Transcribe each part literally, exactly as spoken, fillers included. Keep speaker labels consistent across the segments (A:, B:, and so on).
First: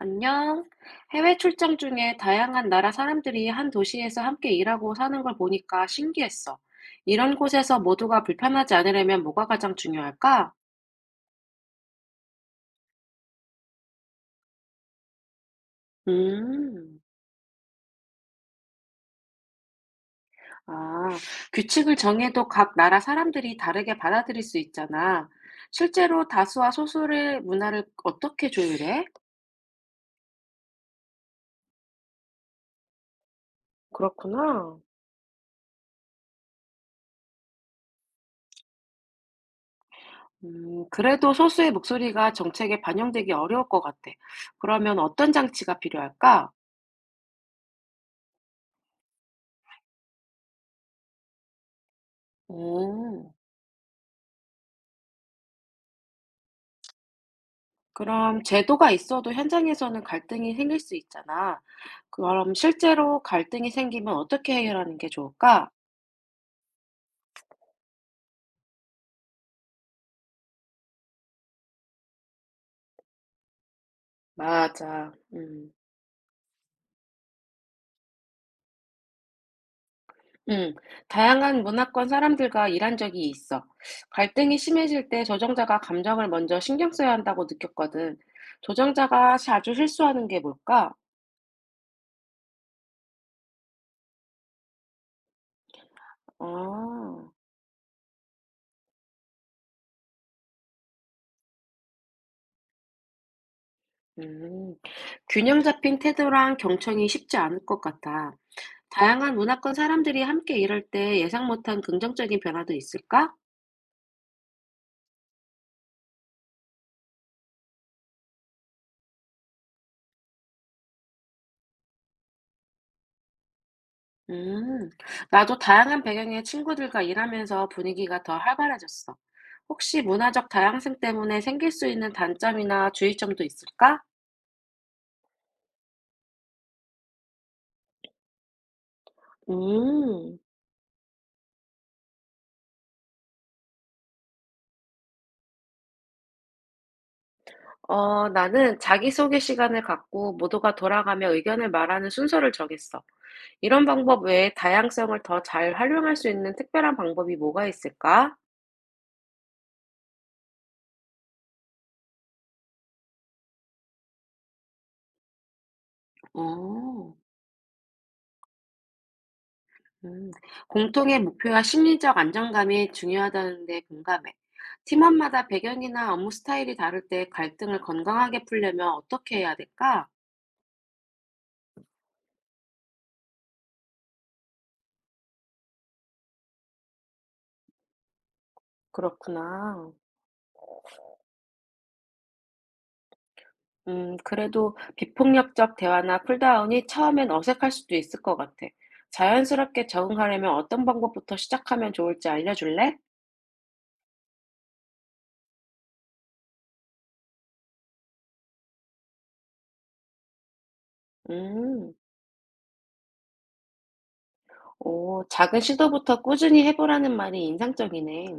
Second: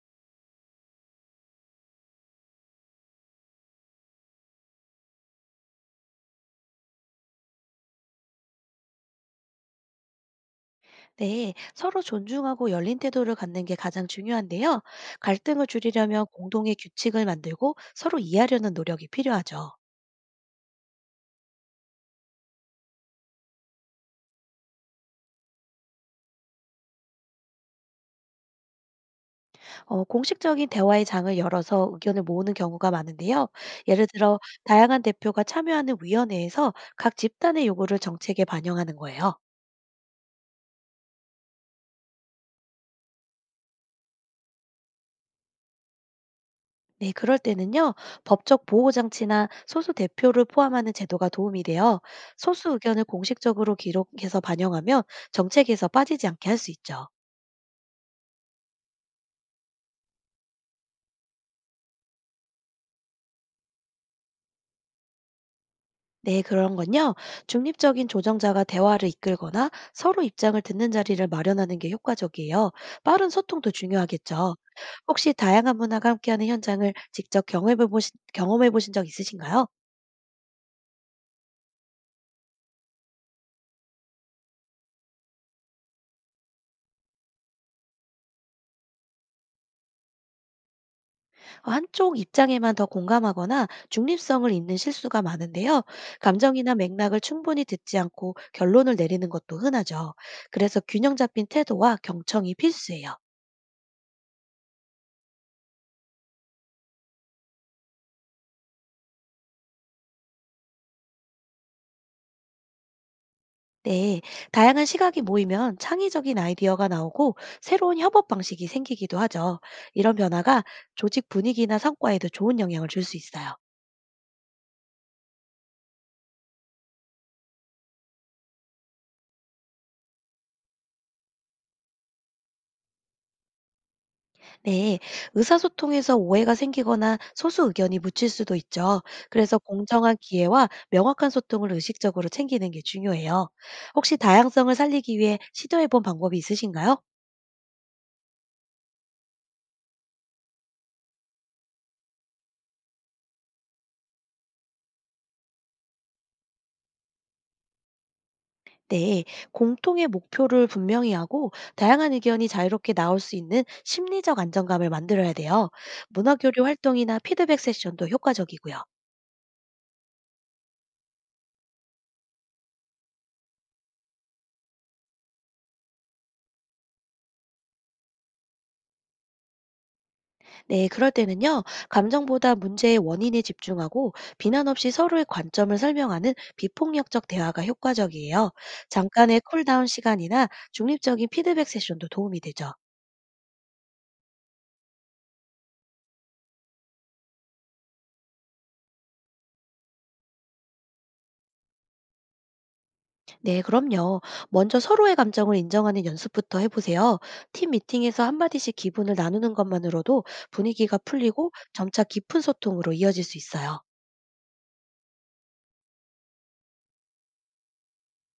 A: 안녕. 해외 출장 중에 다양한 나라 사람들이 한 도시에서 함께 일하고 사는 걸 보니까 신기했어. 이런 곳에서 모두가 불편하지 않으려면 뭐가 가장 중요할까?
B: 네, 서로 존중하고 열린 태도를 갖는 게 가장 중요한데요. 갈등을 줄이려면 공동의
A: 음,
B: 규칙을 만들고 서로 이해하려는 노력이 필요하죠.
A: 아, 규칙을 정해도 각 나라 사람들이 다르게 받아들일 수 있잖아. 실제로 다수와 소수의 문화를 어떻게 조율해?
B: 어, 공식적인 대화의 장을 열어서 의견을 모으는 경우가 많은데요. 예를 들어,
A: 그렇구나.
B: 다양한 대표가 참여하는 위원회에서 각 집단의 요구를 정책에 반영하는 거예요.
A: 음, 그래도 소수의 목소리가 정책에 반영되기 어려울 것 같아. 그러면 어떤 장치가 필요할까?
B: 네, 그럴 때는요, 법적 보호장치나 소수 대표를 포함하는 제도가 도움이 돼요. 소수 의견을
A: 음.
B: 공식적으로 기록해서 반영하면 정책에서 빠지지 않게 할 수 있죠.
A: 그럼 제도가 있어도 현장에서는 갈등이 생길 수 있잖아. 그럼 실제로 갈등이 생기면 어떻게 해결하는 게 좋을까?
B: 네, 그런 건요. 중립적인 조정자가 대화를 이끌거나 서로 입장을 듣는 자리를 마련하는 게 효과적이에요. 빠른 소통도 중요하겠죠.
A: 맞아.
B: 혹시
A: 음,
B: 다양한 문화가 함께하는 현장을 직접 경험해 보신, 경험해 보신 적 있으신가요?
A: 음. 다양한 문화권 사람들과 일한 적이 있어. 갈등이 심해질 때 조정자가 감정을 먼저 신경 써야 한다고 느꼈거든. 조정자가 자주 실수하는 게 뭘까?
B: 어, 한쪽 입장에만 더 공감하거나 중립성을 잇는 실수가 많은데요. 감정이나
A: 아,
B: 맥락을 충분히 듣지 않고 결론을 내리는 것도 흔하죠. 그래서 균형 잡힌 태도와 경청이 필수예요.
A: 음. 균형 잡힌 태도랑 경청이 쉽지 않을 것 같아. 다양한 문화권 사람들이 함께 일할 때 예상 못한 긍정적인 변화도 있을까?
B: 네, 다양한 시각이 모이면 창의적인 아이디어가 나오고 새로운 협업 방식이 생기기도 하죠. 이런 변화가 조직 분위기나 성과에도 좋은 영향을 줄 수 있어요.
A: 음, 나도 다양한 배경의 친구들과 일하면서 분위기가 더 활발해졌어. 혹시 문화적 다양성 때문에 생길 수 있는 단점이나 주의점도 있을까?
B: 네, 의사소통에서 오해가 생기거나 소수 의견이 묻힐 수도 있죠. 그래서 공정한
A: 음,
B: 기회와 명확한 소통을 의식적으로 챙기는 게 중요해요. 혹시 다양성을 살리기 위해 시도해본 방법이 있으신가요?
A: 어, 나는 자기소개 시간을 갖고 모두가 돌아가며 의견을 말하는 순서를 정했어. 이런 방법 외에 다양성을 더 잘 활용할 수 있는 특별한 방법이 뭐가 있을까?
B: 네, 공통의 목표를 분명히 하고 다양한 의견이 자유롭게 나올 수 있는 심리적 안정감을 만들어야 돼요. 문화 교류
A: 어.
B: 활동이나 피드백 세션도 효과적이고요.
A: 음, 공통의 목표와 심리적 안정감이 중요하다는데 공감해. 팀원마다 배경이나 업무 스타일이 다를 때 갈등을 건강하게 풀려면 어떻게 해야 될까?
B: 네, 그럴 때는요, 감정보다 문제의 원인에 집중하고 비난 없이 서로의 관점을 설명하는 비폭력적 대화가 효과적이에요. 잠깐의 쿨다운
A: 그렇구나.
B: 시간이나 중립적인 피드백 세션도 도움이 되죠.
A: 음, 그래도 비폭력적 대화나 쿨다운이 처음엔 어색할 수도 있을 것 같아. 자연스럽게 적응하려면 어떤 방법부터 시작하면 좋을지 알려줄래?
B: 네, 그럼요. 먼저 서로의 감정을 인정하는 연습부터 해보세요. 팀 미팅에서 한마디씩 기분을 나누는 것만으로도 분위기가 풀리고
A: 음,
B: 점차 깊은 소통으로 이어질 수 있어요.
A: 오, 작은 시도부터 꾸준히 해보라는 말이 인상적이네.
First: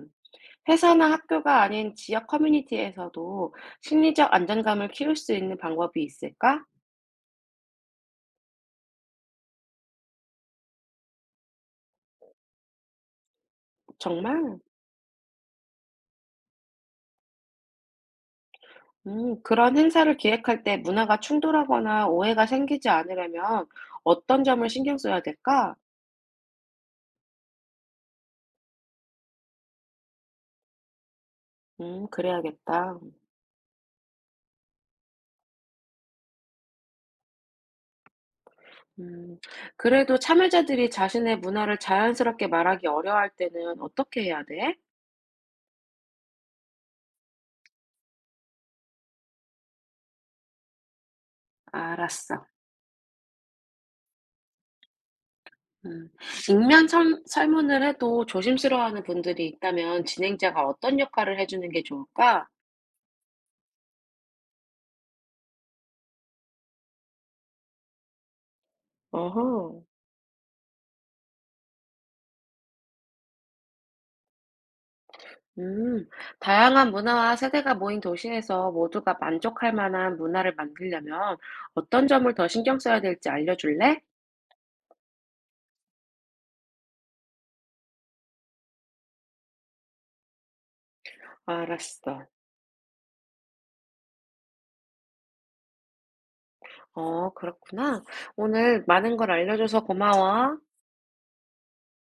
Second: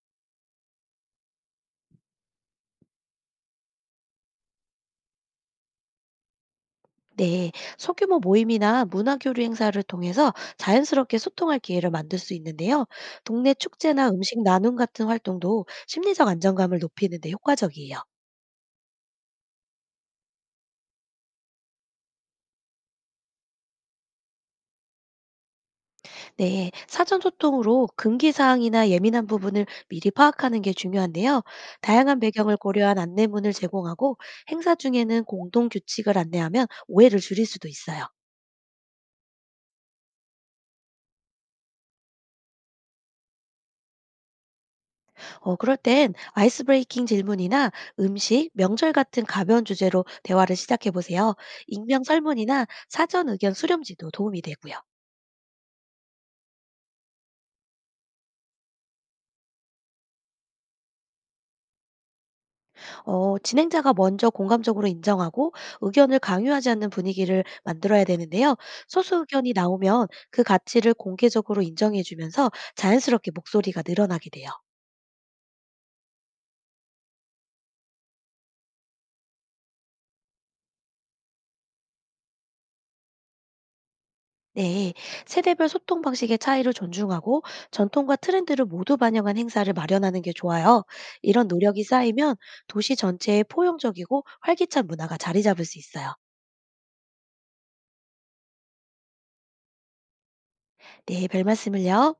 A: 회사나 학교가 아닌 지역 커뮤니티에서도 심리적 안정감을 키울 수 있는 방법이 있을까?
B: 네, 소규모 모임이나 문화교류 행사를 통해서 자연스럽게 소통할 기회를 만들 수 있는데요. 동네 축제나 음식
A: 정말?
B: 나눔 같은 활동도 심리적 안정감을 높이는 데 효과적이에요.
A: 음, 그런 행사를 기획할 때 문화가 충돌하거나 오해가 생기지 않으려면 어떤 점을 신경 써야 될까?
B: 네, 사전 소통으로 금기 사항이나 예민한 부분을 미리 파악하는 게 중요한데요.
A: 음,
B: 다양한 배경을
A: 그래야겠다.
B: 고려한 안내문을 제공하고 행사 중에는 공동 규칙을 안내하면 오해를 줄일 수도 있어요.
A: 음, 그래도 참여자들이 자신의 문화를 자연스럽게 말하기 어려워할 때는 어떻게 해야 돼?
B: 어, 그럴 땐 아이스 브레이킹 질문이나 음식, 명절 같은 가벼운 주제로 대화를 시작해 보세요. 익명
A: 알았어.
B: 설문이나 사전 의견 수렴지도 도움이 되고요.
A: 음, 익명 설, 설문을 해도 조심스러워하는 분들이 있다면 진행자가 어떤 역할을 해주는 게 좋을까?
B: 어 진행자가 먼저 공감적으로 인정하고 의견을 강요하지 않는 분위기를 만들어야 되는데요. 소수
A: 어허.
B: 의견이 나오면 그 가치를 공개적으로 인정해 주면서 자연스럽게 목소리가 늘어나게 돼요.
A: 음. 다양한 문화와 세대가 모인 도시에서 모두가 만족할 만한 문화를 만들려면 어떤 점을 더 신경 써야 될지 알려줄래?
B: 네. 세대별 소통 방식의 차이를 존중하고 전통과 트렌드를 모두 반영한 행사를 마련하는 게 좋아요. 이런 노력이
A: 알았어.
B: 쌓이면 도시 전체에 포용적이고 활기찬 문화가 자리 잡을 수 있어요.
A: 어, 그렇구나. 오늘 많은 걸 알려줘서 고마워.
B: 네, 별 말씀을요.